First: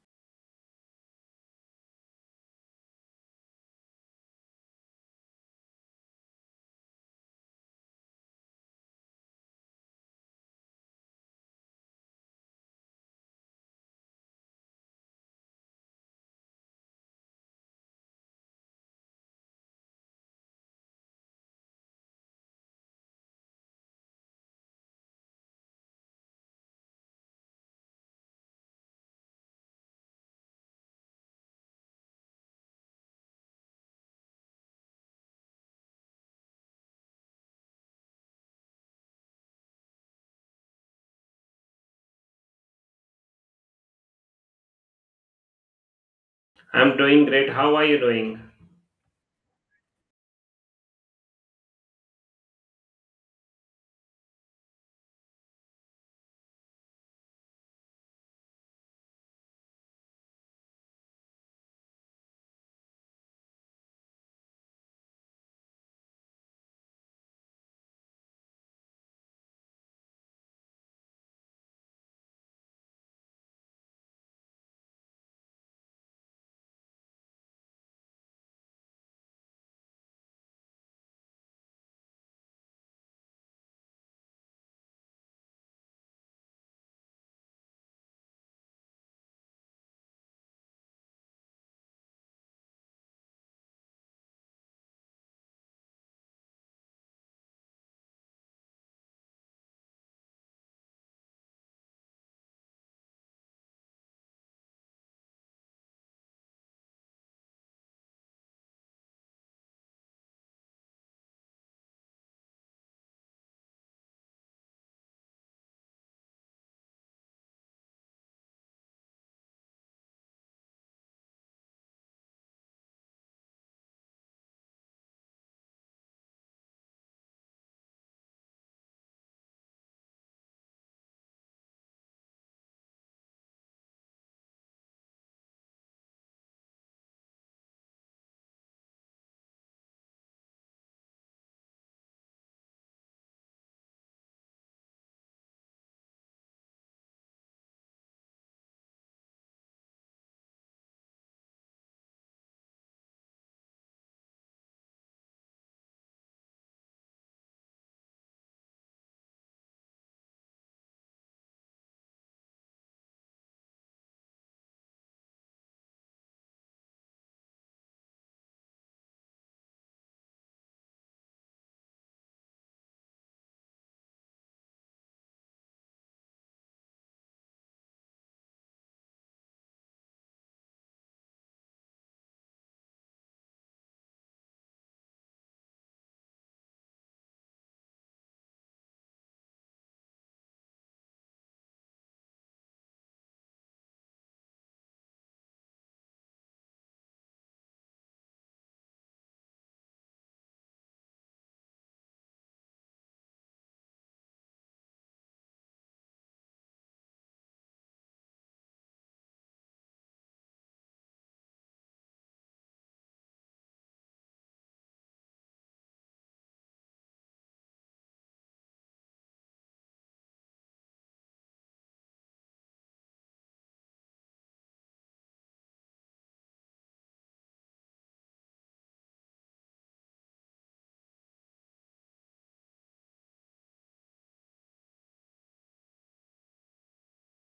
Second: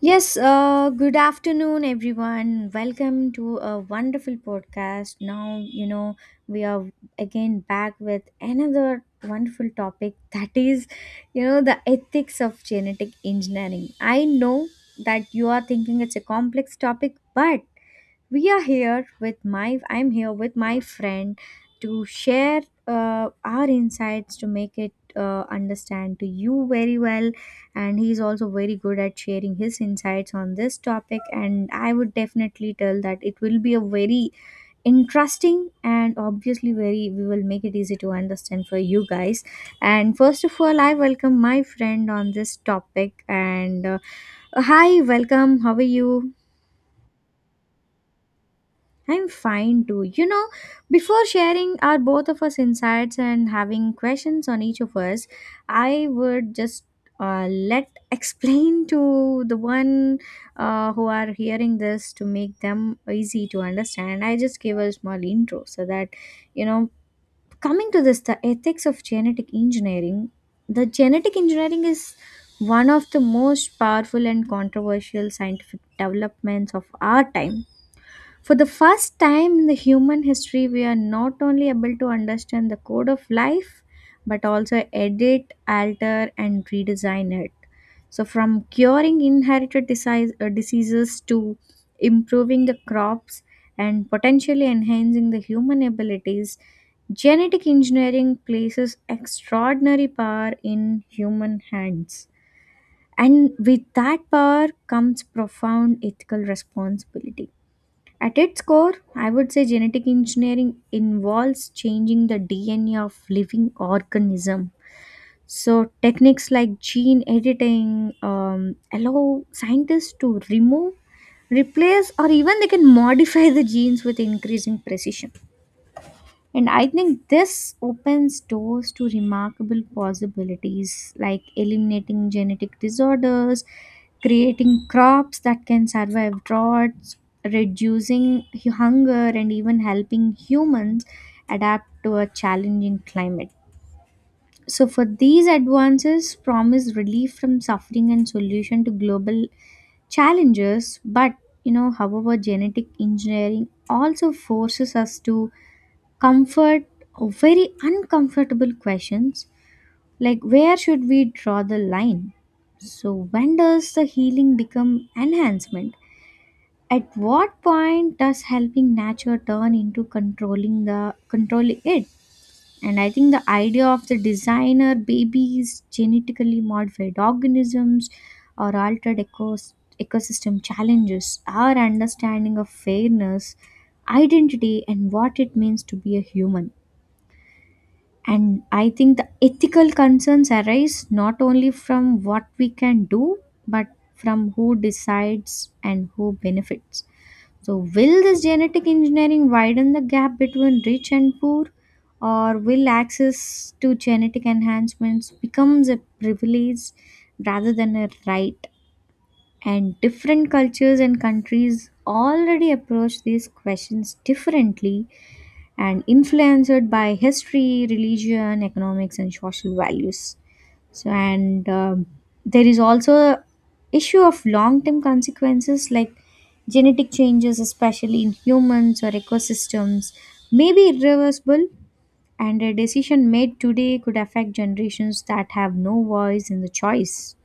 Yes, good afternoon, everyone. Welcome to a wonderful podcast. Now, you know, we are again back with another wonderful topic that is, you know, the ethics of genetic engineering. I know that you are thinking it's a complex topic, but we are here with my I'm here with my friend to share our insights to make it understand to you very well, and he's also very good at sharing his insights on this topic, and I would definitely tell that it will be a very interesting and obviously very we will make it easy to understand for you guys. And first of all, I welcome my friend on this topic. And hi, welcome, how are you? I'm doing great. How are you doing? I'm fine too. You know, before sharing our both of us insights and having questions on each of us, I would just let explain to the one who are hearing this to make them easy to understand. I just gave a small intro so that, you know, coming to this, the ethics of genetic engineering. The genetic engineering is one of the most powerful and controversial scientific developments of our time. For the first time in the human history, we are not only able to understand the code of life, but also edit, alter, and redesign it. So, from curing inherited diseases to improving the crops and potentially enhancing the human abilities, genetic engineering places extraordinary power in human hands. And with that power comes profound ethical responsibility. At its core, I would say genetic engineering involves changing the DNA of living organism. So techniques like gene editing allow scientists to remove, replace, or even they can modify the genes with increasing precision. And I think this opens doors to remarkable possibilities like eliminating genetic disorders, creating crops that can survive droughts, reducing hunger, and even helping humans adapt to a challenging climate. So, for these advances, promise relief from suffering and solution to global challenges. But, you know, however, genetic engineering also forces us to comfort very uncomfortable questions, like where should we draw the line? So when does the healing become enhancement? At what point does helping nature turn into controlling it? And I think the idea of the designer babies, genetically modified organisms, or altered ecosystem challenges our understanding of fairness, identity, and what it means to be a human. And I think the ethical concerns arise not only from what we can do, but from who decides and who benefits. So, will this genetic engineering widen the gap between rich and poor, or will access to genetic enhancements becomes a privilege rather than a right? And different cultures and countries already approach these questions differently, and influenced by history, religion, economics, and social values. So, and there is also issue of long-term consequences, like genetic changes, especially in humans or ecosystems, may be irreversible, and a decision made today could affect generations that have no voice in the choice.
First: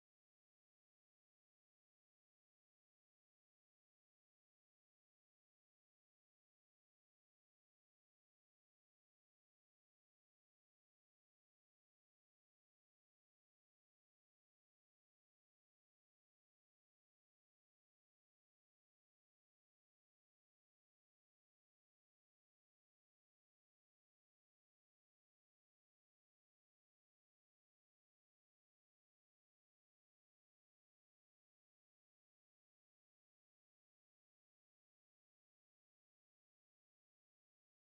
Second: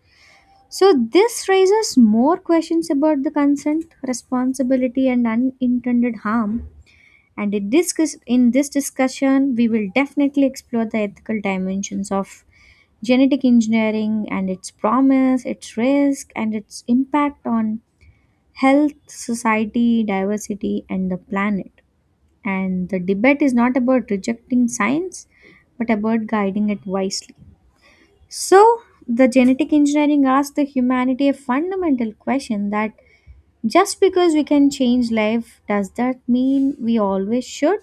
So, this raises more questions about the consent, responsibility, and unintended harm. And in this, in this discussion, we will definitely explore the ethical dimensions of genetic engineering and its promise, its risk, and its impact on health, society, diversity, and the planet. And the debate is not about rejecting science, but about guiding it wisely. So, the genetic engineering asks the humanity a fundamental question, that just because we can change life, does that mean we always should?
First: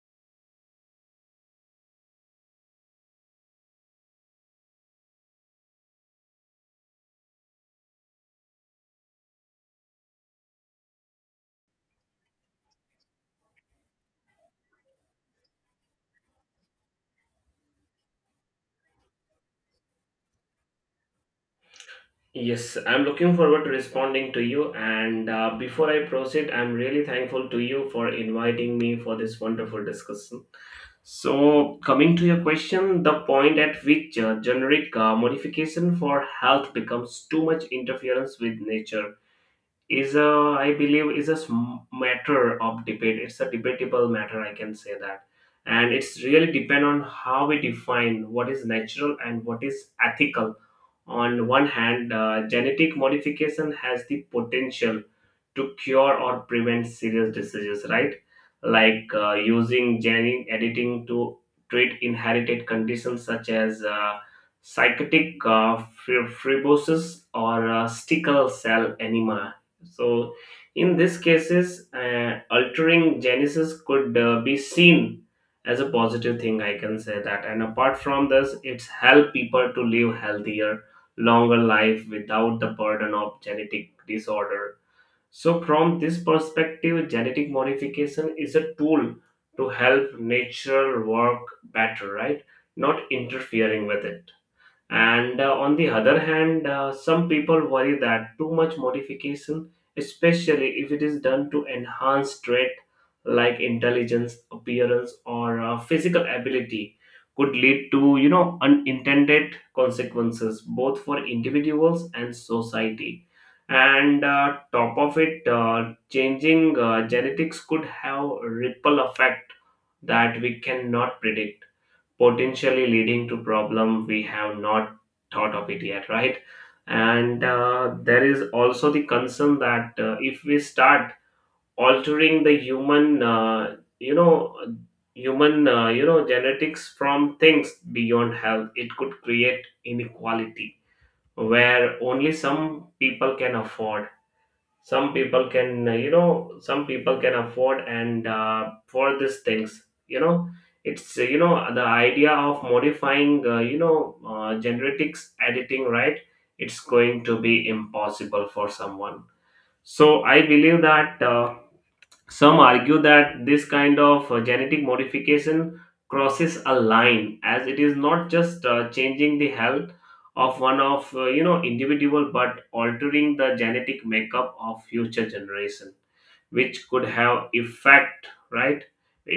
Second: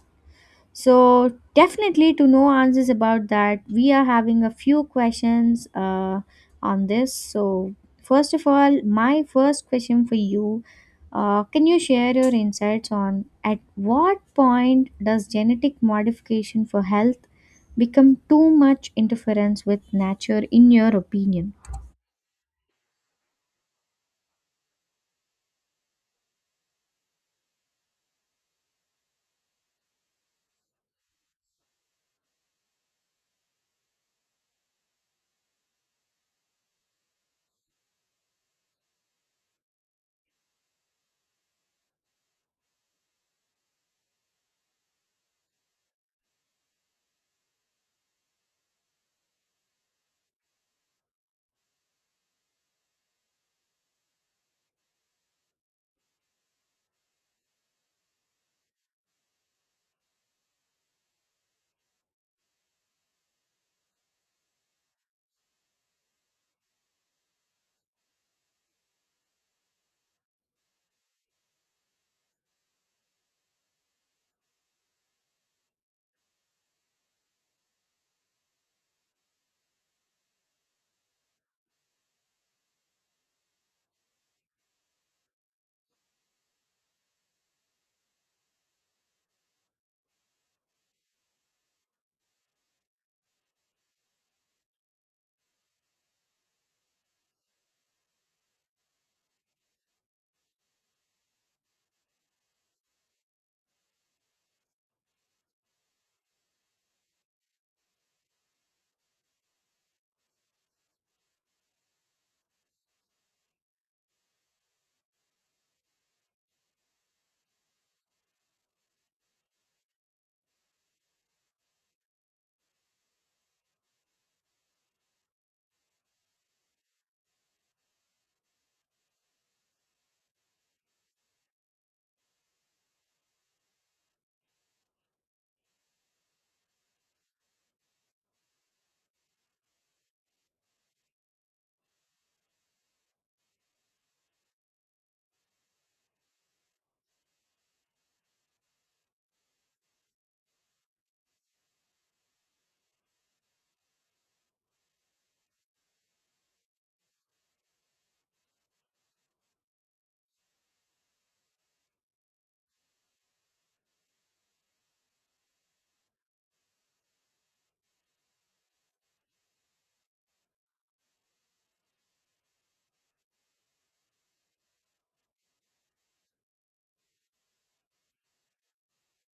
So definitely to know answers about that, we are having a few questions on this. So first of all, my first question for you, can you share your insights on at what point does genetic modification for health become too much interference with nature in your opinion? Yes, I'm looking forward to responding to you. And before I proceed, I'm really thankful to you for inviting me for this wonderful discussion. So, coming to your question, the point at which generic modification for health becomes too much interference with nature is a I believe is a sm- matter of debate. It's a debatable matter, I can say that, and it's really depend on how we define what is natural and what is ethical. On one hand, genetic modification has the potential to cure or prevent serious diseases, right? Like using gene editing to treat inherited conditions such as psychotic fibrosis or sickle cell anemia. So, in these cases, altering genesis could be seen as a positive thing, I can say that. And apart from this, it's help people to live healthier, longer life without the burden of genetic disorder. So, from this perspective, genetic modification is a tool to help nature work better, right? Not interfering with it. And on the other hand, some people worry that too much modification, especially if it is done to enhance trait like intelligence, appearance, or physical ability, could lead to, you know, unintended consequences both for individuals and society. And top of it, changing genetics could have a ripple effect that we cannot predict, potentially leading to problem we have not thought of it yet, right? And there is also the concern that if we start altering the human, human genetics from things beyond health, it could create inequality where only some people can afford, some people can afford. And for these things, you know, it's the idea of modifying, genetics editing, right? It's going to be impossible for someone. So I believe that some argue that this kind of genetic modification crosses a line as it is not just changing the health of one of, individual, but altering the genetic makeup of future generation, which could have effect, right?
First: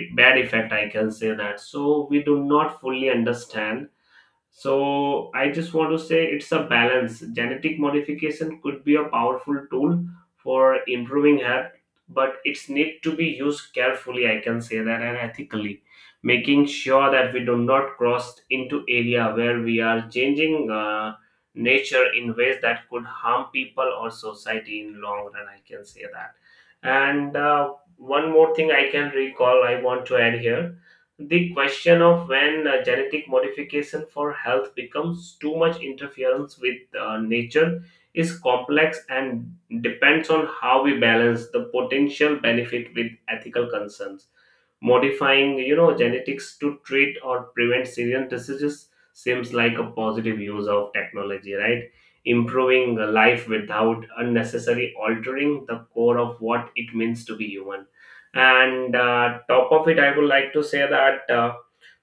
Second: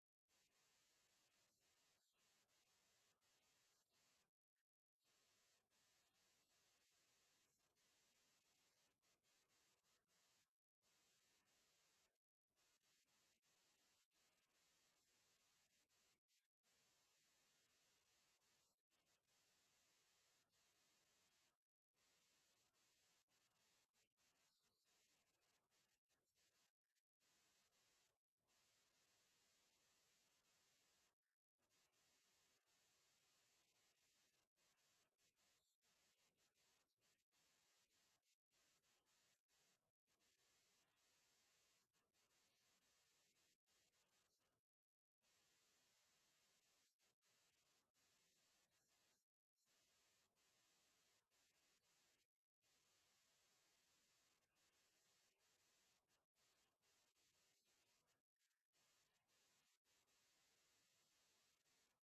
Bad effect, I can say that, so we do not fully understand. So I just want to say it's a balance. Genetic modification could be a powerful tool for improving health, but it's need to be used carefully, I can say that, and ethically, making sure that we do not cross into area where we are changing nature in ways that could harm people or society in long run, I can say that. And one more thing I can recall, I want to add here: the question of when genetic modification for health becomes too much interference with nature is complex and depends on how we balance the potential benefit with ethical concerns. Modifying, you know, genetics to treat or prevent serious diseases seems like a positive use of technology, right? Improving the life without unnecessarily altering the core of what it means to be human. And top of it, I would like to say that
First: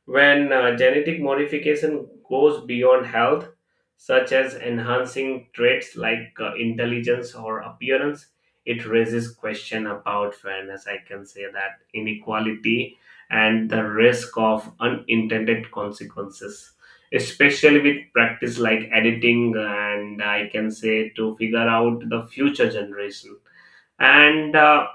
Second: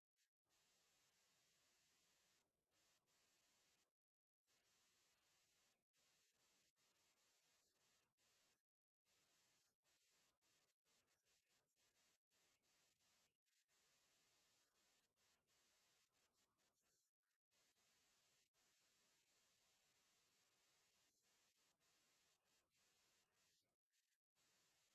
when genetic modification goes beyond health, such as enhancing traits like intelligence or appearance, it raises question about fairness, I can say that, inequality, and the risk of unintended consequences, especially with practice like editing, and I can say to figure out the future generation. And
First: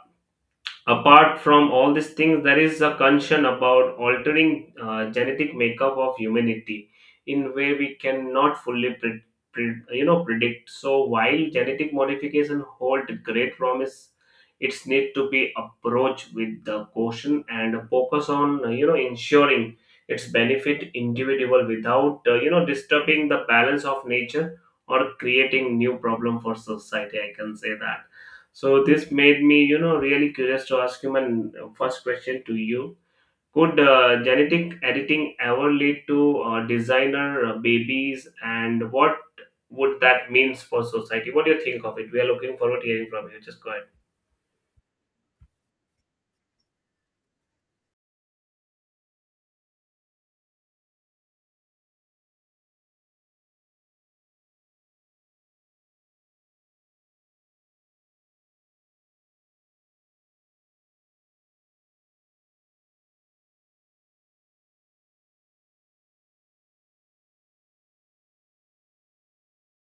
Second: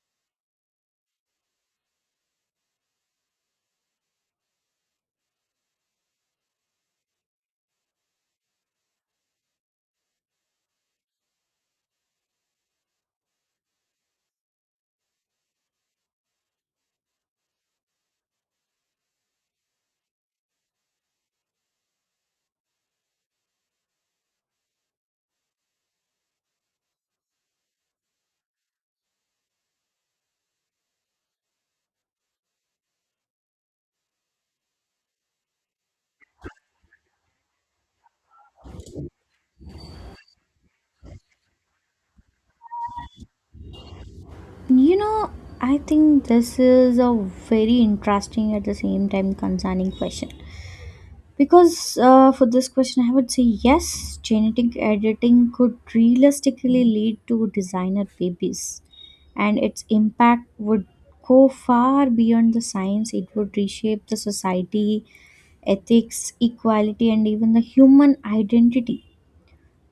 apart from all these things, there is a concern about altering genetic makeup of humanity in way we cannot fully predict. So while genetic modification hold great promise, it's need to be approached with the caution and focus on, ensuring its benefit individual without, disturbing the balance of nature or creating new problem for society, I can say that. So this made me, you know, really curious to ask him an first question to you. Could genetic editing ever lead to designer babies, and what would that means for society? What do you think of it? We are looking forward to hearing from you. Just go ahead. You know, I think this is a very interesting at the same time concerning question. Because for this question, I would say yes, genetic editing could realistically lead to designer babies, and its impact would go far beyond the science. It would reshape the society, ethics, equality, and even the human identity.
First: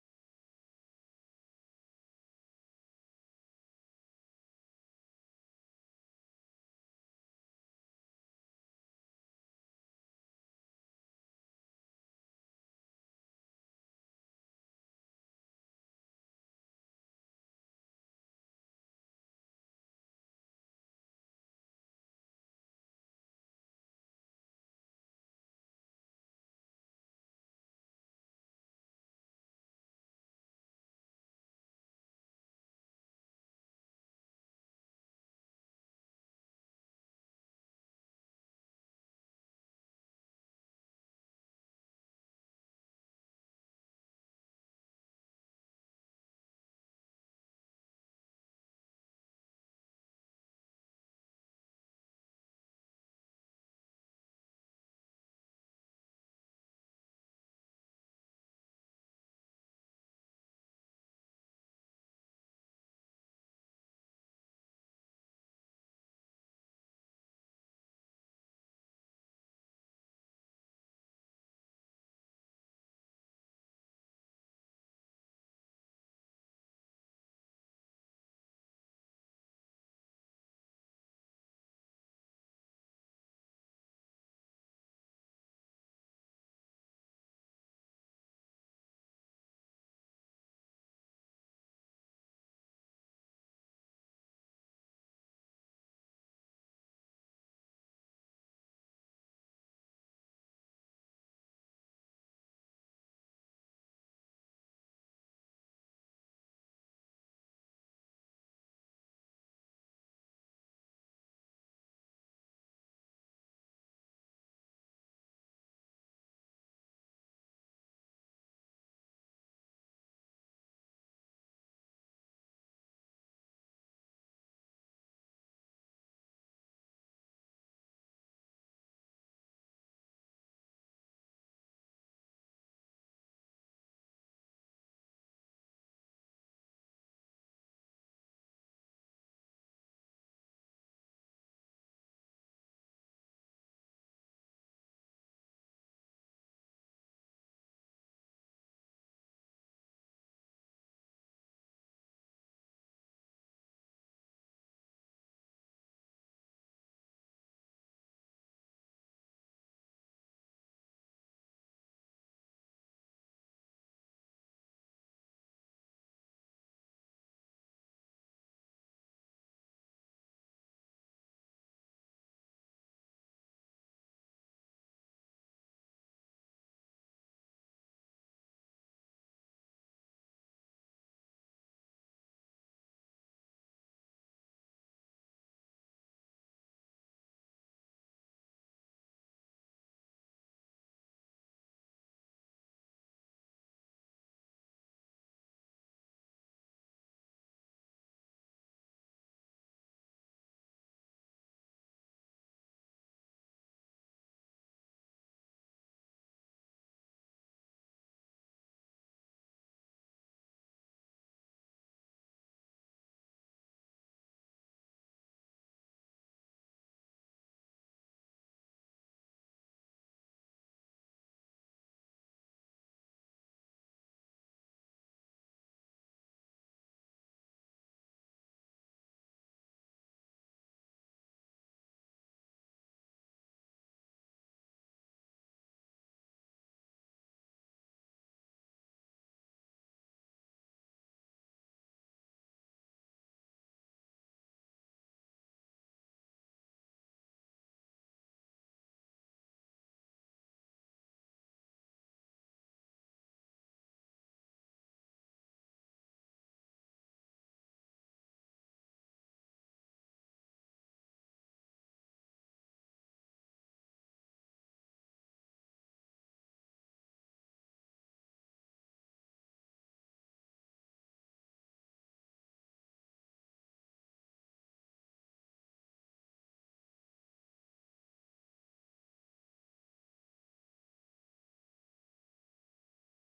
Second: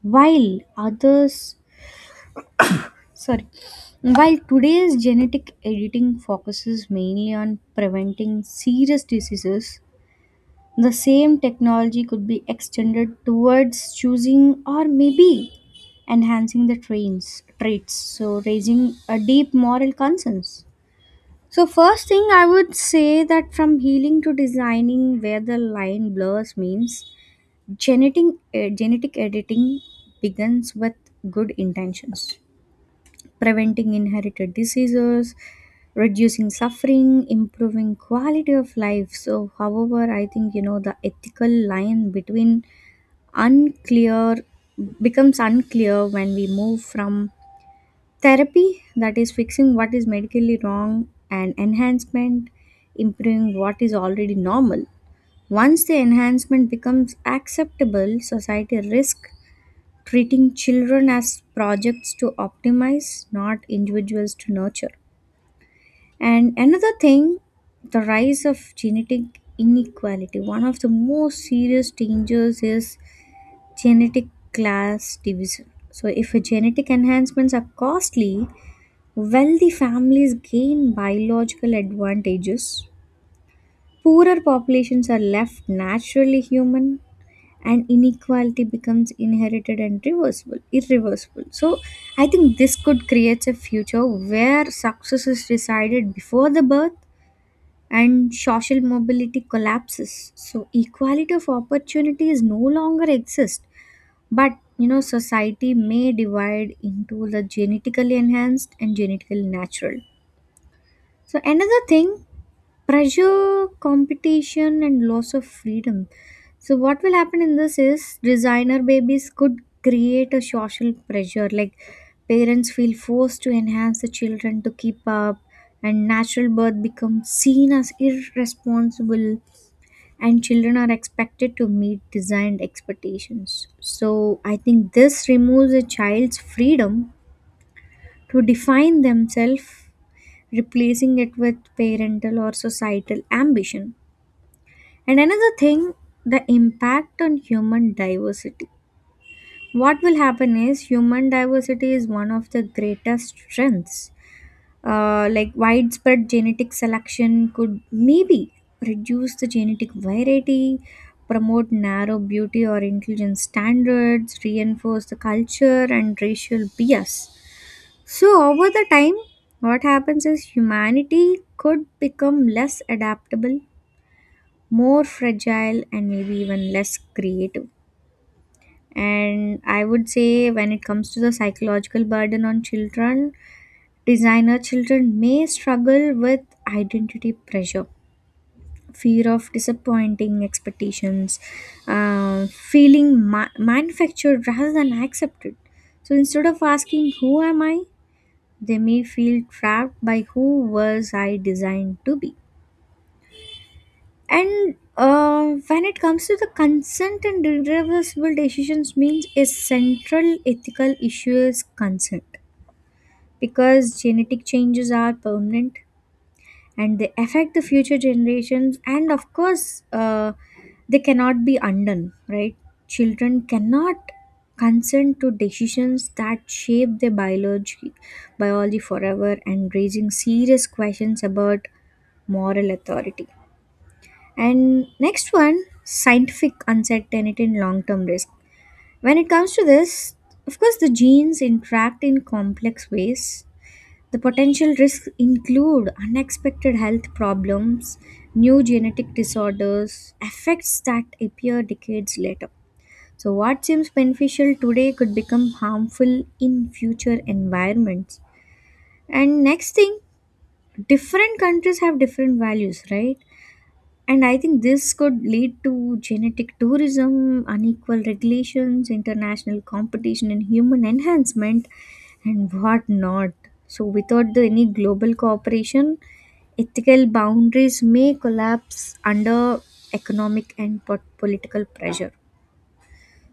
While others, sorry, while today's genetic editing focuses mainly on preventing serious diseases, the same technology could be extended towards choosing or maybe enhancing the trains traits, so raising a deep moral concerns. So first thing I would say that from healing to designing, where the line blurs means genetic genetic editing begins with good intentions: preventing inherited diseases, reducing suffering, improving quality of life. So, however, I think you know the ethical line between unclear becomes unclear when we move from therapy, that is fixing what is medically wrong, and enhancement, improving what is already normal. Once the enhancement becomes acceptable, society risk treating children as projects to optimize, not individuals to nurture. And another thing, the rise of genetic inequality. One of the most serious dangers is genetic class division. So, if genetic enhancements are costly, wealthy families gain biological advantages. Poorer populations are left naturally human, and inequality becomes inherited and reversible irreversible. So I think this could create a future where success is decided before the birth and social mobility collapses, so equality of opportunities no longer exist, but you know society may divide into the genetically enhanced and genetically natural. So another thing, pressure, competition, and loss of freedom. So what will happen in this is designer babies could create a social pressure. Like parents feel forced to enhance the children to keep up, and natural birth becomes seen as irresponsible, and children are expected to meet designed expectations. So I think this removes a child's freedom to define themselves, replacing it with parental or societal ambition. And another thing, the impact on human diversity. What will happen is human diversity is one of the greatest strengths. Like widespread genetic selection could maybe reduce the genetic variety, promote narrow beauty or intelligence standards, reinforce the culture and racial bias. So, over the time, what happens is humanity could become less adaptable, more fragile, and maybe even less creative. And I would say, when it comes to the psychological burden on children, designer children may struggle with identity pressure, fear of disappointing expectations, feeling manufactured rather than accepted. So instead of asking, who am I? They may feel trapped by who was I designed to be. And when it comes to the consent and irreversible decisions means a central ethical issue is consent, because genetic changes are permanent and they affect the future generations, and of course they cannot be undone, right? Children cannot consent to decisions that shape their biology forever, and raising serious questions about moral authority. And next one, scientific uncertainty and long term risk. When it comes to this, of course the genes interact in complex ways. The potential risks include unexpected health problems, new genetic disorders, effects that appear decades later. So, what seems beneficial today could become harmful in future environments. And next thing, different countries have different values, right? And I think this could lead to genetic tourism, unequal regulations, international competition in human enhancement, and what not. So, without the, any global cooperation, ethical boundaries may collapse under economic and political pressure.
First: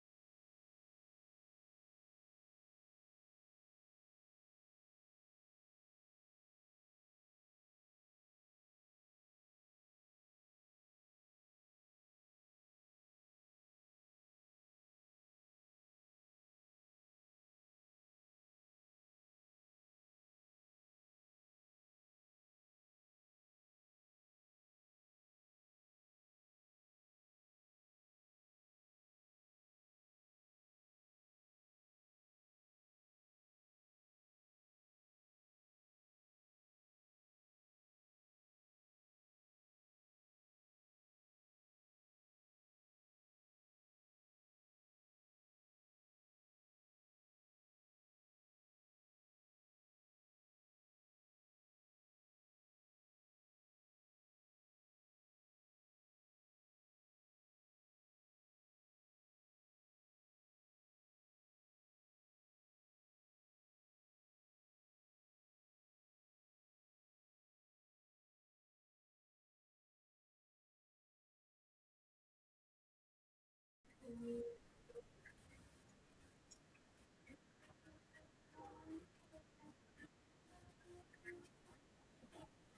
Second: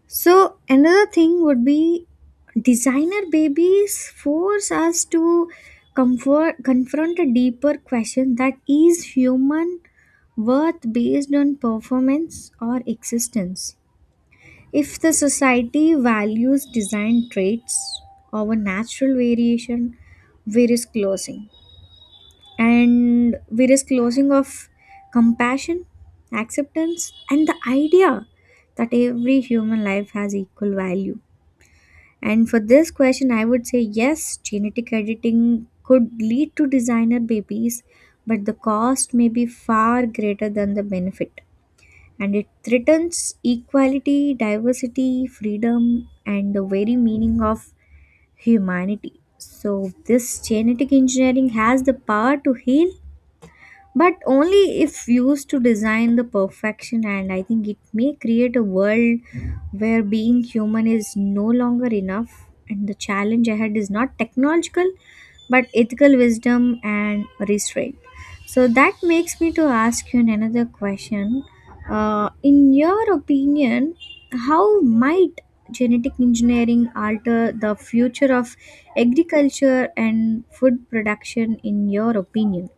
So another thing would be designer babies force us to confront a deeper question, that is human worth based on performance or existence. If the society values design traits over natural variation, we risk closing. And we risk closing of compassion, acceptance, and the idea that every human life has equal value. And for this question, I would say yes, genetic editing could lead to designer babies, but the cost may be far greater than the benefit. And it threatens equality, diversity, freedom, and the very meaning of humanity. So, this genetic engineering has the power to heal, but only if used to design the perfection, and I think it may create a world where being human is no longer enough. And the challenge ahead is not technological but ethical wisdom and restraint. So that makes me to ask you another question. In your opinion, how might genetic engineering alter the future of agriculture and food production in your opinion?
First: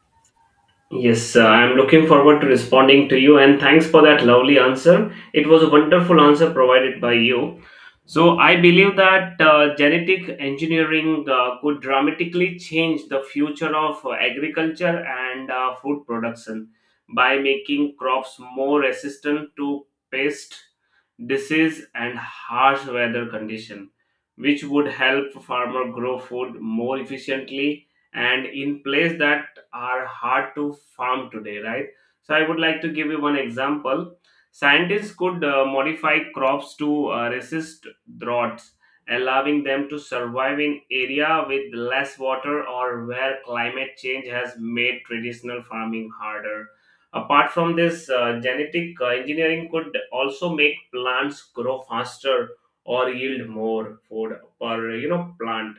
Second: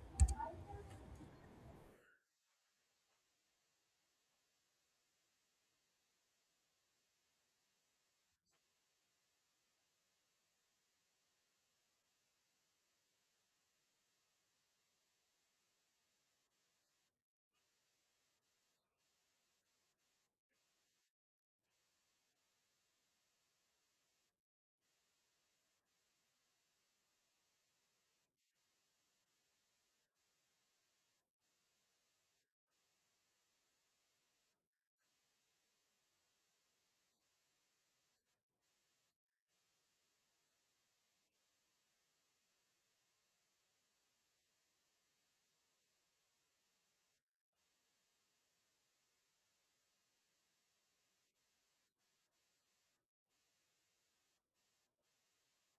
Yes, I'm looking forward to responding to you, and thanks for that lovely answer. It was a wonderful answer provided by you. So, I believe that genetic engineering could dramatically change the future of agriculture and food production by making crops more resistant to pest, disease, and harsh weather condition, which would help farmer grow food more efficiently and in place that are hard to farm today, right? So I would like to give you one example. Scientists could modify crops to resist droughts, allowing them to survive in area with less water or where climate change has made traditional farming harder. Apart from this, genetic engineering could also make plants grow faster or yield more food per, you know, plant,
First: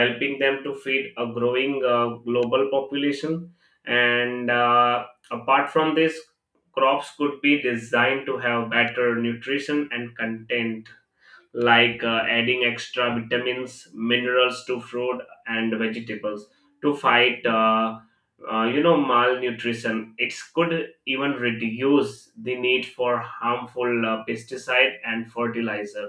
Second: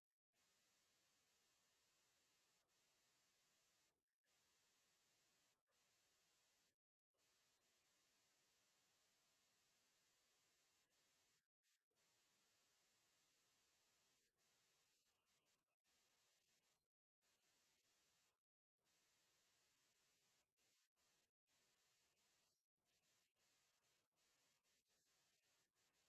helping them to feed a growing global population. And apart from this, crops could be designed to have better nutrition and content, like adding extra vitamins, minerals to fruit and vegetables to fight malnutrition. It could even reduce the need for harmful pesticide and fertilizer,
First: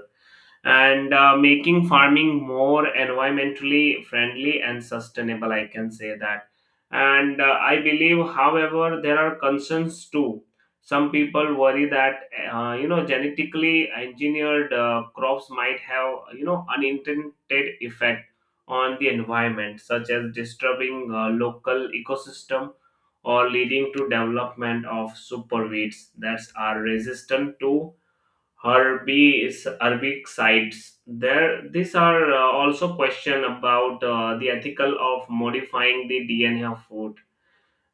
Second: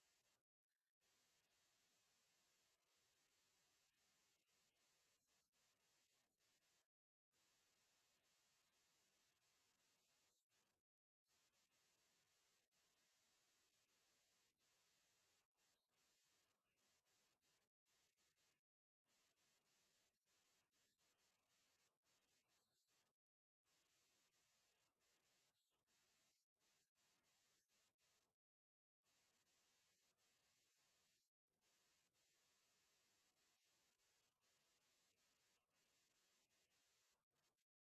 and making farming more environmentally friendly and sustainable, I can say that. And I believe, however, there are concerns too. Some people worry that genetically engineered crops might have, you know, unintended effect on the environment, such as disturbing local ecosystem or leading to development of superweeds that are resistant to herbicides. There, these are also question about the ethical of modifying the DNA of food,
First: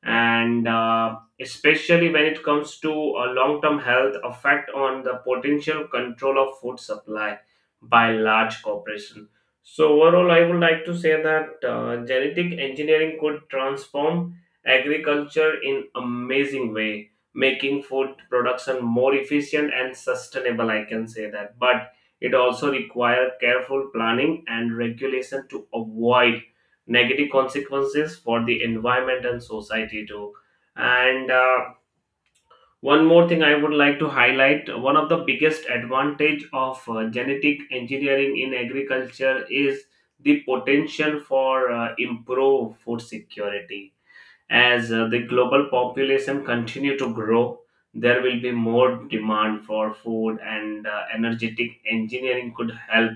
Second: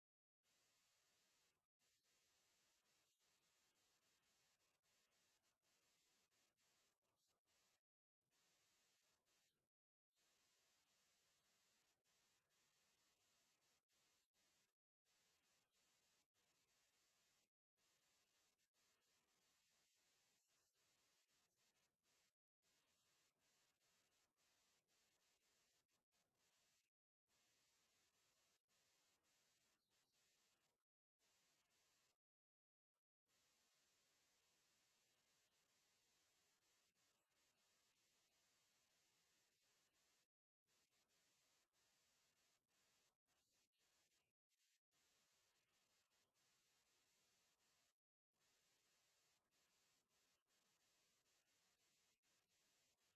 and especially when it comes to a long-term health effect on the potential control of food supply by large corporation. So overall, I would like to say that genetic engineering could transform agriculture in amazing way, making food production more efficient and sustainable, I can say that, but it also requires careful planning and regulation to avoid negative consequences for the environment and society too. And one more thing I would like to highlight: one of the biggest advantage of genetic engineering in agriculture is the potential for improved food security. As the global population continue to grow, there will be more demand for food, and energetic engineering could help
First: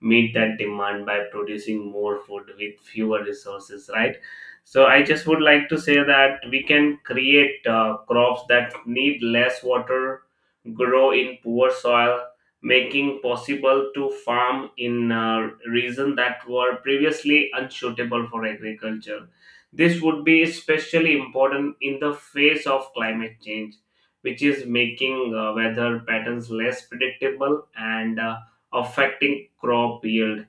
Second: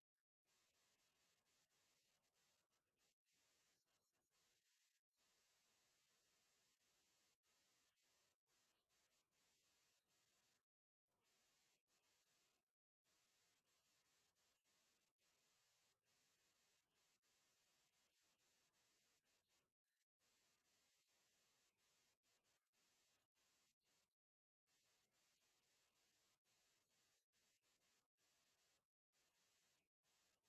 meet that demand by producing more food with fewer resources, right? So I just would like to say that we can create crops that need less water, grow in poor soil, making possible to farm in region that were previously unsuitable for agriculture. This would be especially important in the face of climate change, which is making weather patterns less predictable and affecting crop yield.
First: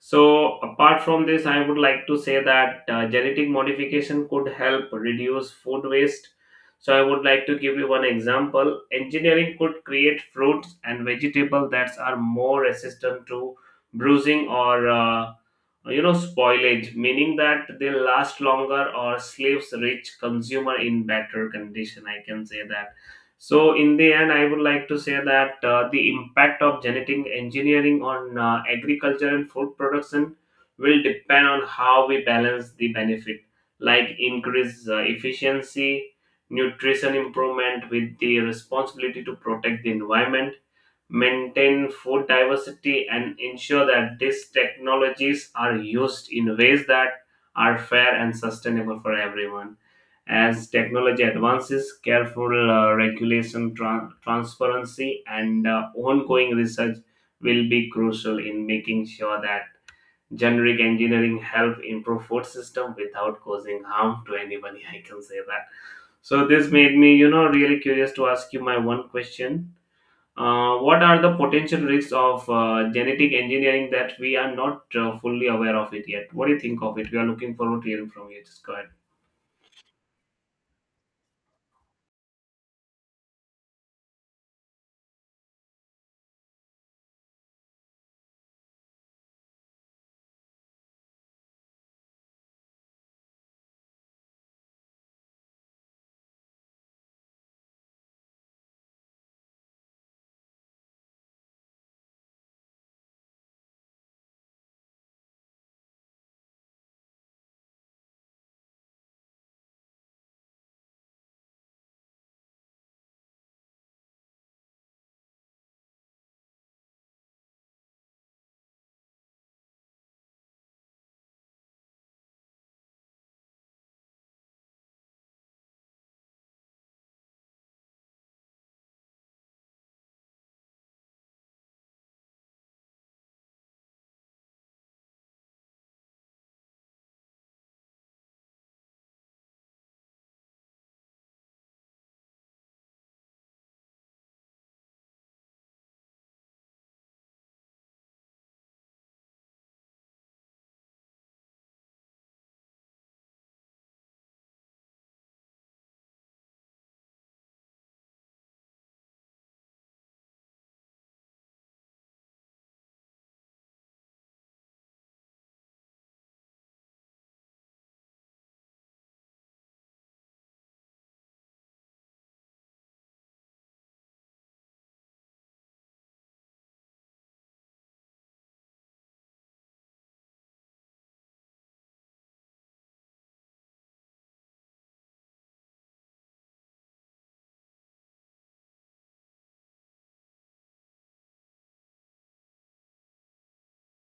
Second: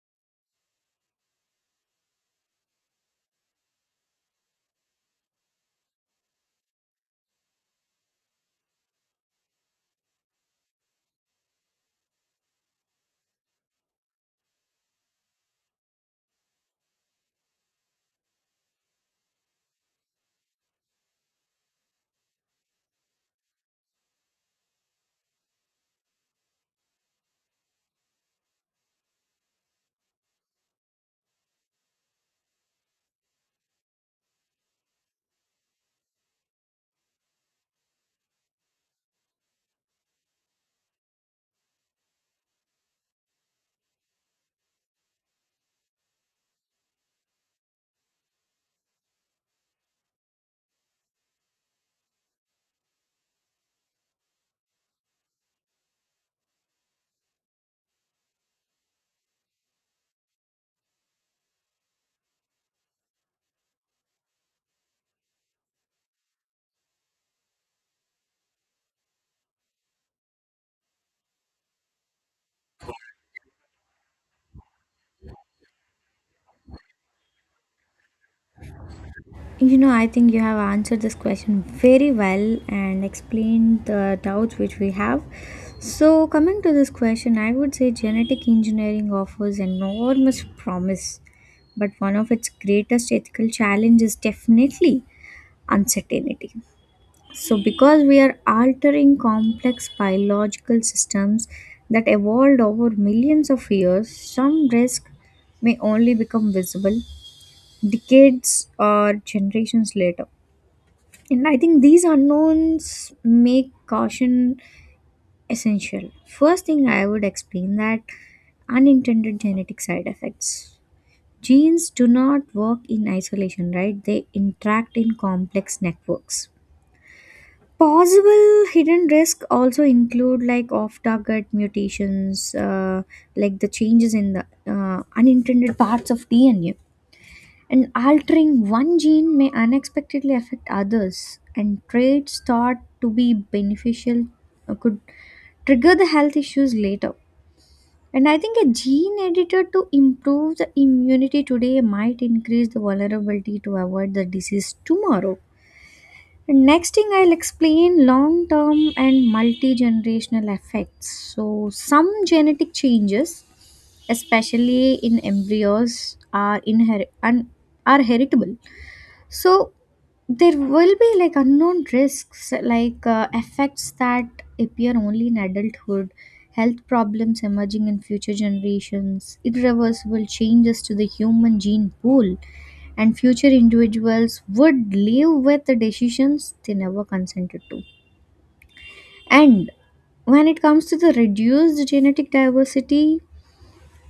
So, apart from this, I would like to say that genetic modification could help reduce food waste. So, I would like to give you one example. Engineering could create fruits and vegetables that are more resistant to bruising or, spoilage, meaning that they last longer or slaves reach consumer in better condition, I can say that. So in the end, I would like to say that the impact of genetic engineering on agriculture and food production will depend on how we balance the benefit like increase efficiency, nutrition improvement with the responsibility to protect the environment, maintain food diversity, and ensure that these technologies are used in ways that are fair and sustainable for everyone. As technology advances, careful regulation, transparency, and ongoing research will be crucial in making sure that generic engineering help improve food system without causing harm to anybody. I can say that. So this made me, you know, really curious to ask you my one question. What are the potential risks of genetic engineering that we are not fully aware of it yet? What do you think of it? We are looking forward to hearing from you. Just go ahead. You know, I think you have answered this question very well and explained the doubts which we have. So, coming to this question, I would say genetic engineering offers enormous promise, but one of its greatest ethical challenges is definitely uncertainty. So, because we are altering complex biological systems that evolved over millions of years, some risk may only become visible decades or generations later, and I think these unknowns make caution essential. First thing I would explain that unintended genetic side effects. Genes do not work in isolation, right? They interact in complex networks. Possible hidden risk also include like off-target mutations, like the changes in the unintended parts of DNA, and altering one gene may unexpectedly affect others, and traits thought to be beneficial could trigger the health issues later. And I think a gene edited to improve the immunity today might increase the vulnerability to avoid the disease tomorrow. And next thing I'll explain long term and multi generational effects. So, some genetic changes, especially in embryos, are, are heritable, so there will be like unknown risks, like effects that appear only in adulthood, health problems emerging in future generations, irreversible changes to the human gene pool, and future individuals would live with the decisions they never consented to. And when it comes to the reduced genetic diversity,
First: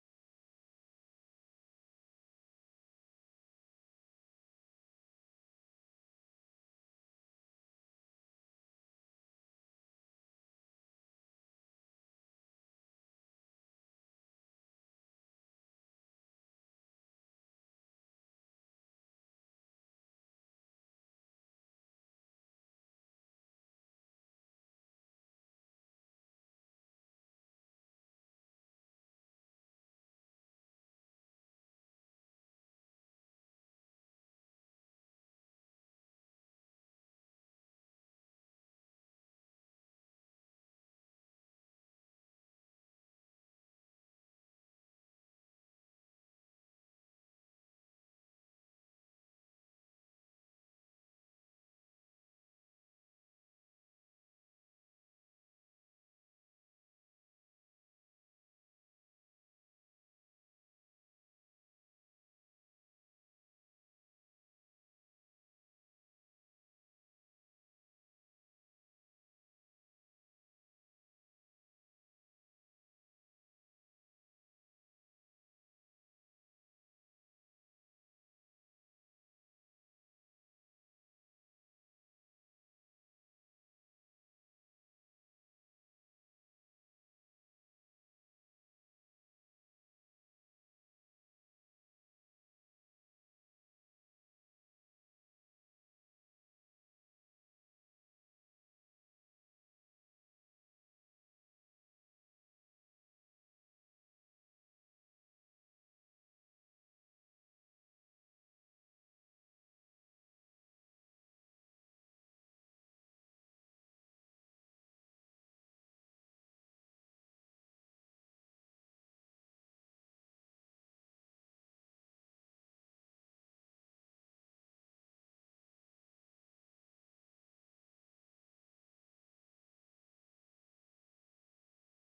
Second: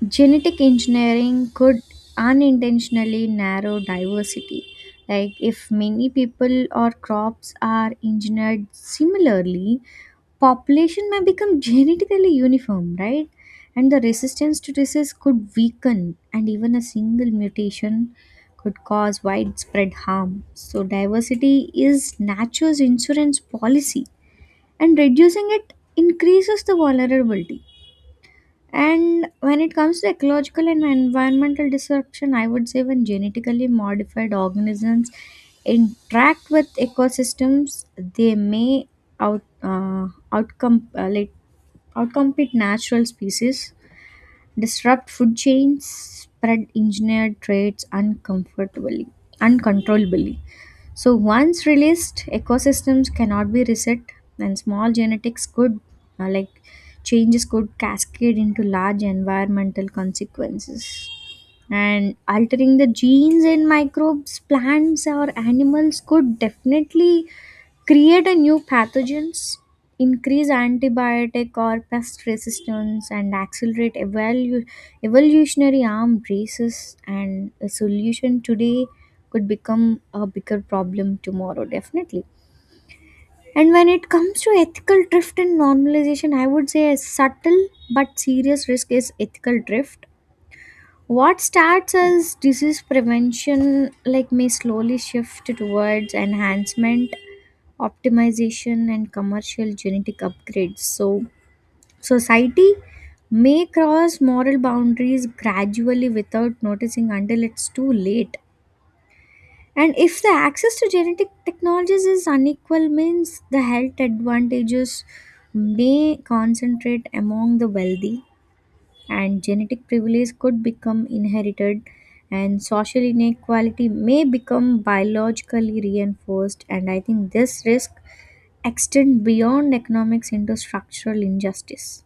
genetic engineering could unintentionally narrow diversity. Like, if many people or crops are engineered similarly, population may become genetically uniform, right? And the resistance to disease could weaken, and even a single mutation could cause widespread harm. So, diversity is nature's insurance policy, and reducing it increases the vulnerability. And when it comes to ecological and environmental disruption, I would say when genetically modified organisms interact with ecosystems, they may out outcome like outcompete natural species, disrupt food chains, spread engineered traits uncomfortably, uncontrollably. So, once released, ecosystems cannot be reset, and small genetics could, uh, like, changes could cascade into large environmental consequences, and altering the genes in microbes, plants, or animals could definitely create a new pathogens, increase antibiotic or pest resistance, and accelerate evolutionary arm races, and a solution today could become a bigger problem tomorrow, definitely. And when it comes to ethical drift and normalization, I would say a subtle but serious risk is ethical drift. What starts as disease prevention like may slowly shift towards enhancement, optimization, and commercial genetic upgrades. So society may cross moral boundaries gradually without noticing until it's too late. And if the access to genetic technologies is unequal means the health advantages may concentrate among the wealthy, and genetic privilege could become inherited, and social inequality may become biologically reinforced, and I think this risk extend beyond economics into structural injustice.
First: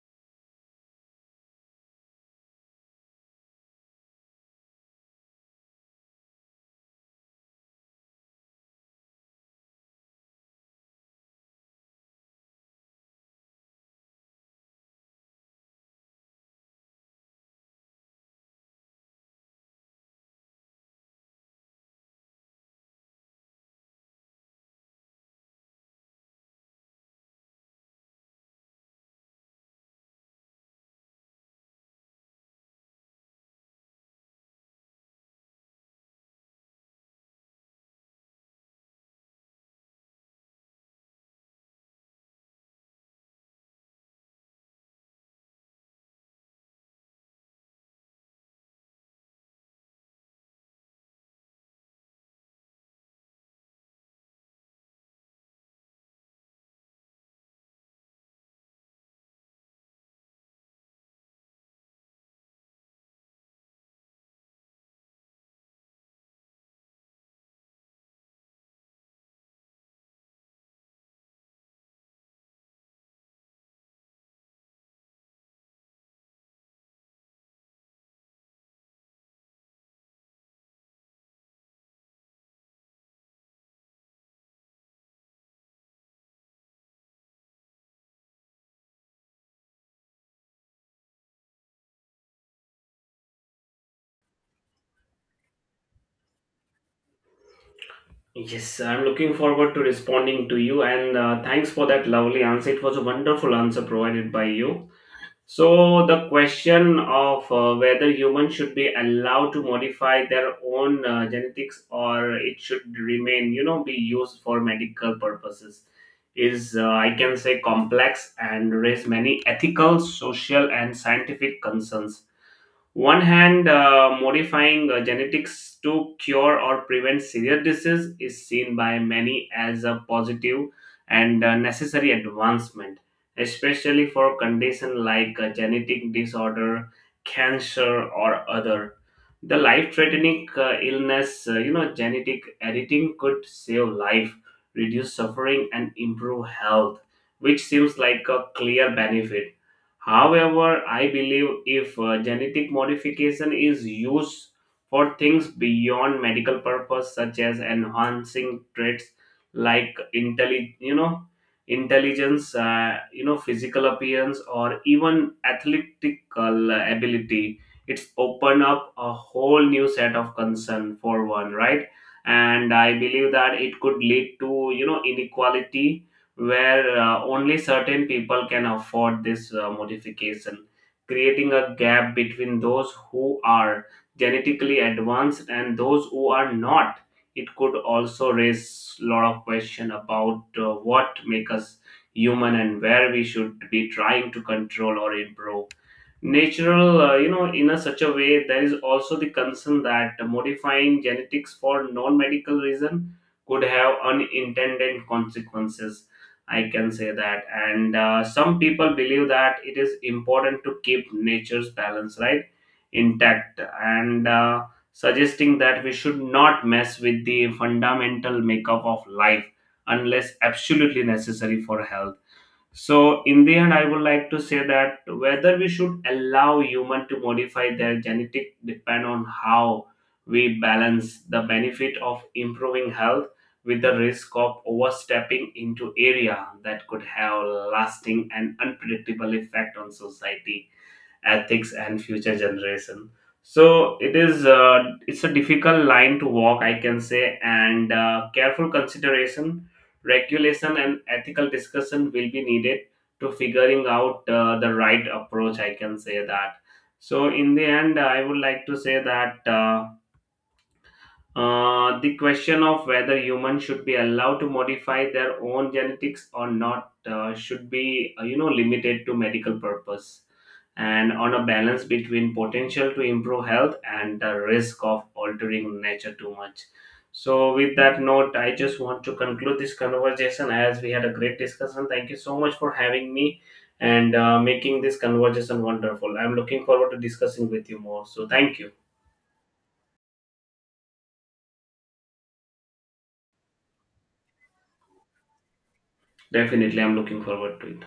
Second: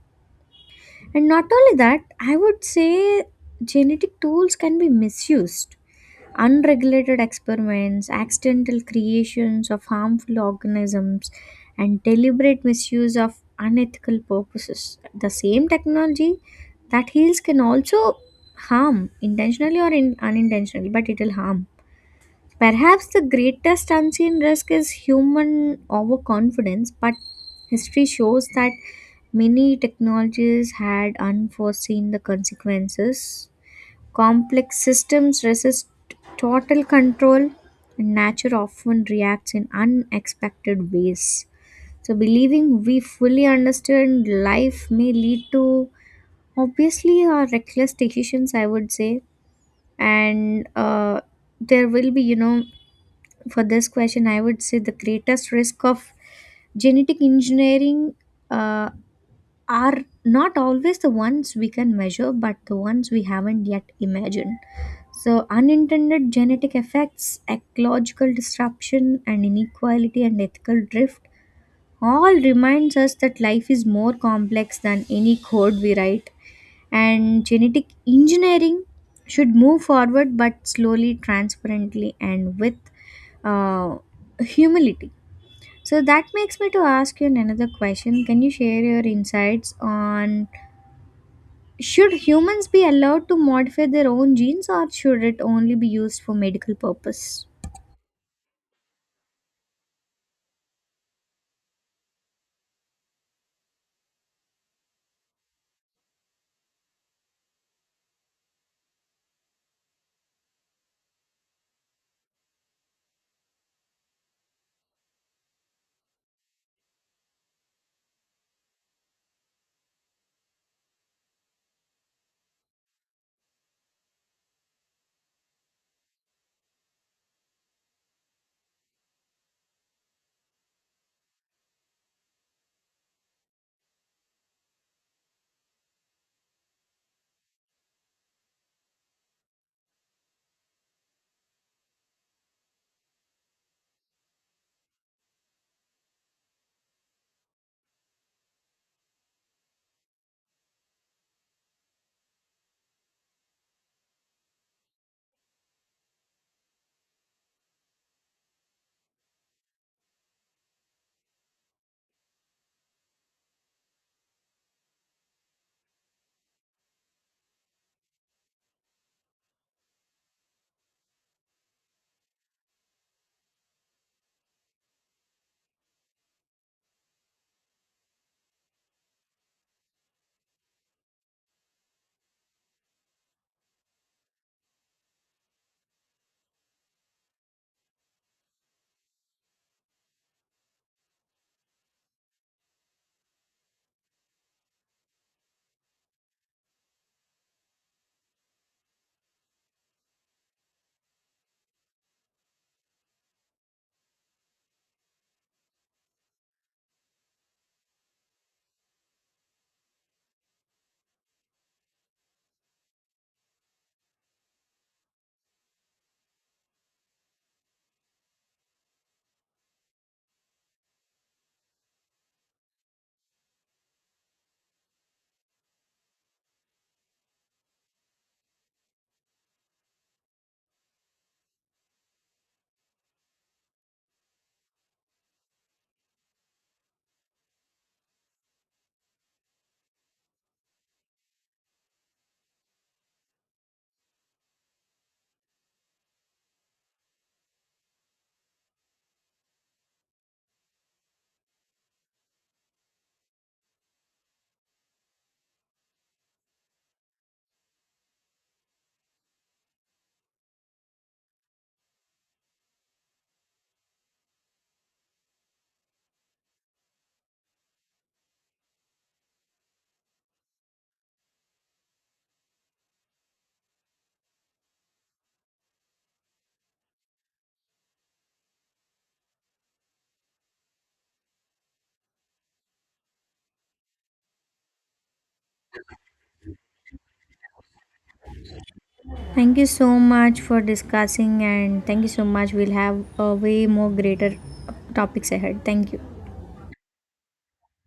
And not only that, I would say genetic tools can be misused. Unregulated experiments, accidental creations of harmful organisms, and deliberate misuse of unethical purposes. The same technology that heals can also harm, intentionally or unintentionally, but it will harm. Perhaps the greatest unseen risk is human overconfidence, but history shows that many technologies had unforeseen the consequences. Complex systems resist total control, and nature often reacts in unexpected ways. So, believing we fully understand life may lead to obviously our reckless decisions, I would say. And there will be, you know, For this question, I would say the greatest risk of genetic engineering uh, are not always the ones we can measure, but the ones we haven't yet imagined. So, unintended genetic effects, ecological disruption, and inequality and ethical drift all reminds us that life is more complex than any code we write, and genetic engineering should move forward, but slowly, transparently, and with uh, humility. So that makes me to ask you another question: can you share your insights on should humans be allowed to modify their own genes, or should it only be used for medical purpose? Yes, I'm looking forward to responding to you, and thanks for that lovely answer. It was a wonderful answer provided by you. So the question of whether humans should be allowed to modify their own genetics or it should remain, you know, be used for medical purposes is, I can say, complex and raise many ethical, social, and scientific concerns. One hand, modifying genetics to cure or prevent serious disease is seen by many as a positive and necessary advancement, especially for conditions like genetic disorder, cancer, or other the life threatening illness. Genetic editing could save life, reduce suffering, and improve health, which seems like a clear benefit. However, I believe if genetic modification is used for things beyond medical purpose, such as enhancing traits like intelligence, physical appearance, or even athletical ability, it's open up a whole new set of concern for one, right? And I believe that it could lead to, you know, inequality where only certain people can afford this modification, creating a gap between those who are genetically advanced and those who are not. It could also raise a lot of question about what makes us human and where we should be trying to control or improve natural, in a such a way. There is also the concern that modifying genetics for non-medical reason could have unintended consequences, I can say that. And some people believe that it is important to keep nature's balance, right, intact, and suggesting that we should not mess with the fundamental makeup of life unless absolutely necessary for health. So, in the end, I would like to say that whether we should allow human to modify their genetic depend on how we balance the benefit of improving health with the risk of overstepping into area that could have lasting and unpredictable effect on society, ethics, and future generation. So it is it's a difficult line to walk, I can say, and careful consideration, regulation, and ethical discussion will be needed to figuring out the right approach, I can say that. So in the end I would like to say that the question of whether humans should be allowed to modify their own genetics or not should be, limited to medical purpose and on a balance between potential to improve health and the risk of altering nature too much. So with that note, I just want to conclude this conversation as we had a great discussion. Thank you so much for having me and making this conversation wonderful. I'm looking forward to discussing with you more, so thank you. Thank you so much for discussing, and thank you so much. We'll have a way more greater topics ahead. Thank you. Definitely, I'm looking forward to it.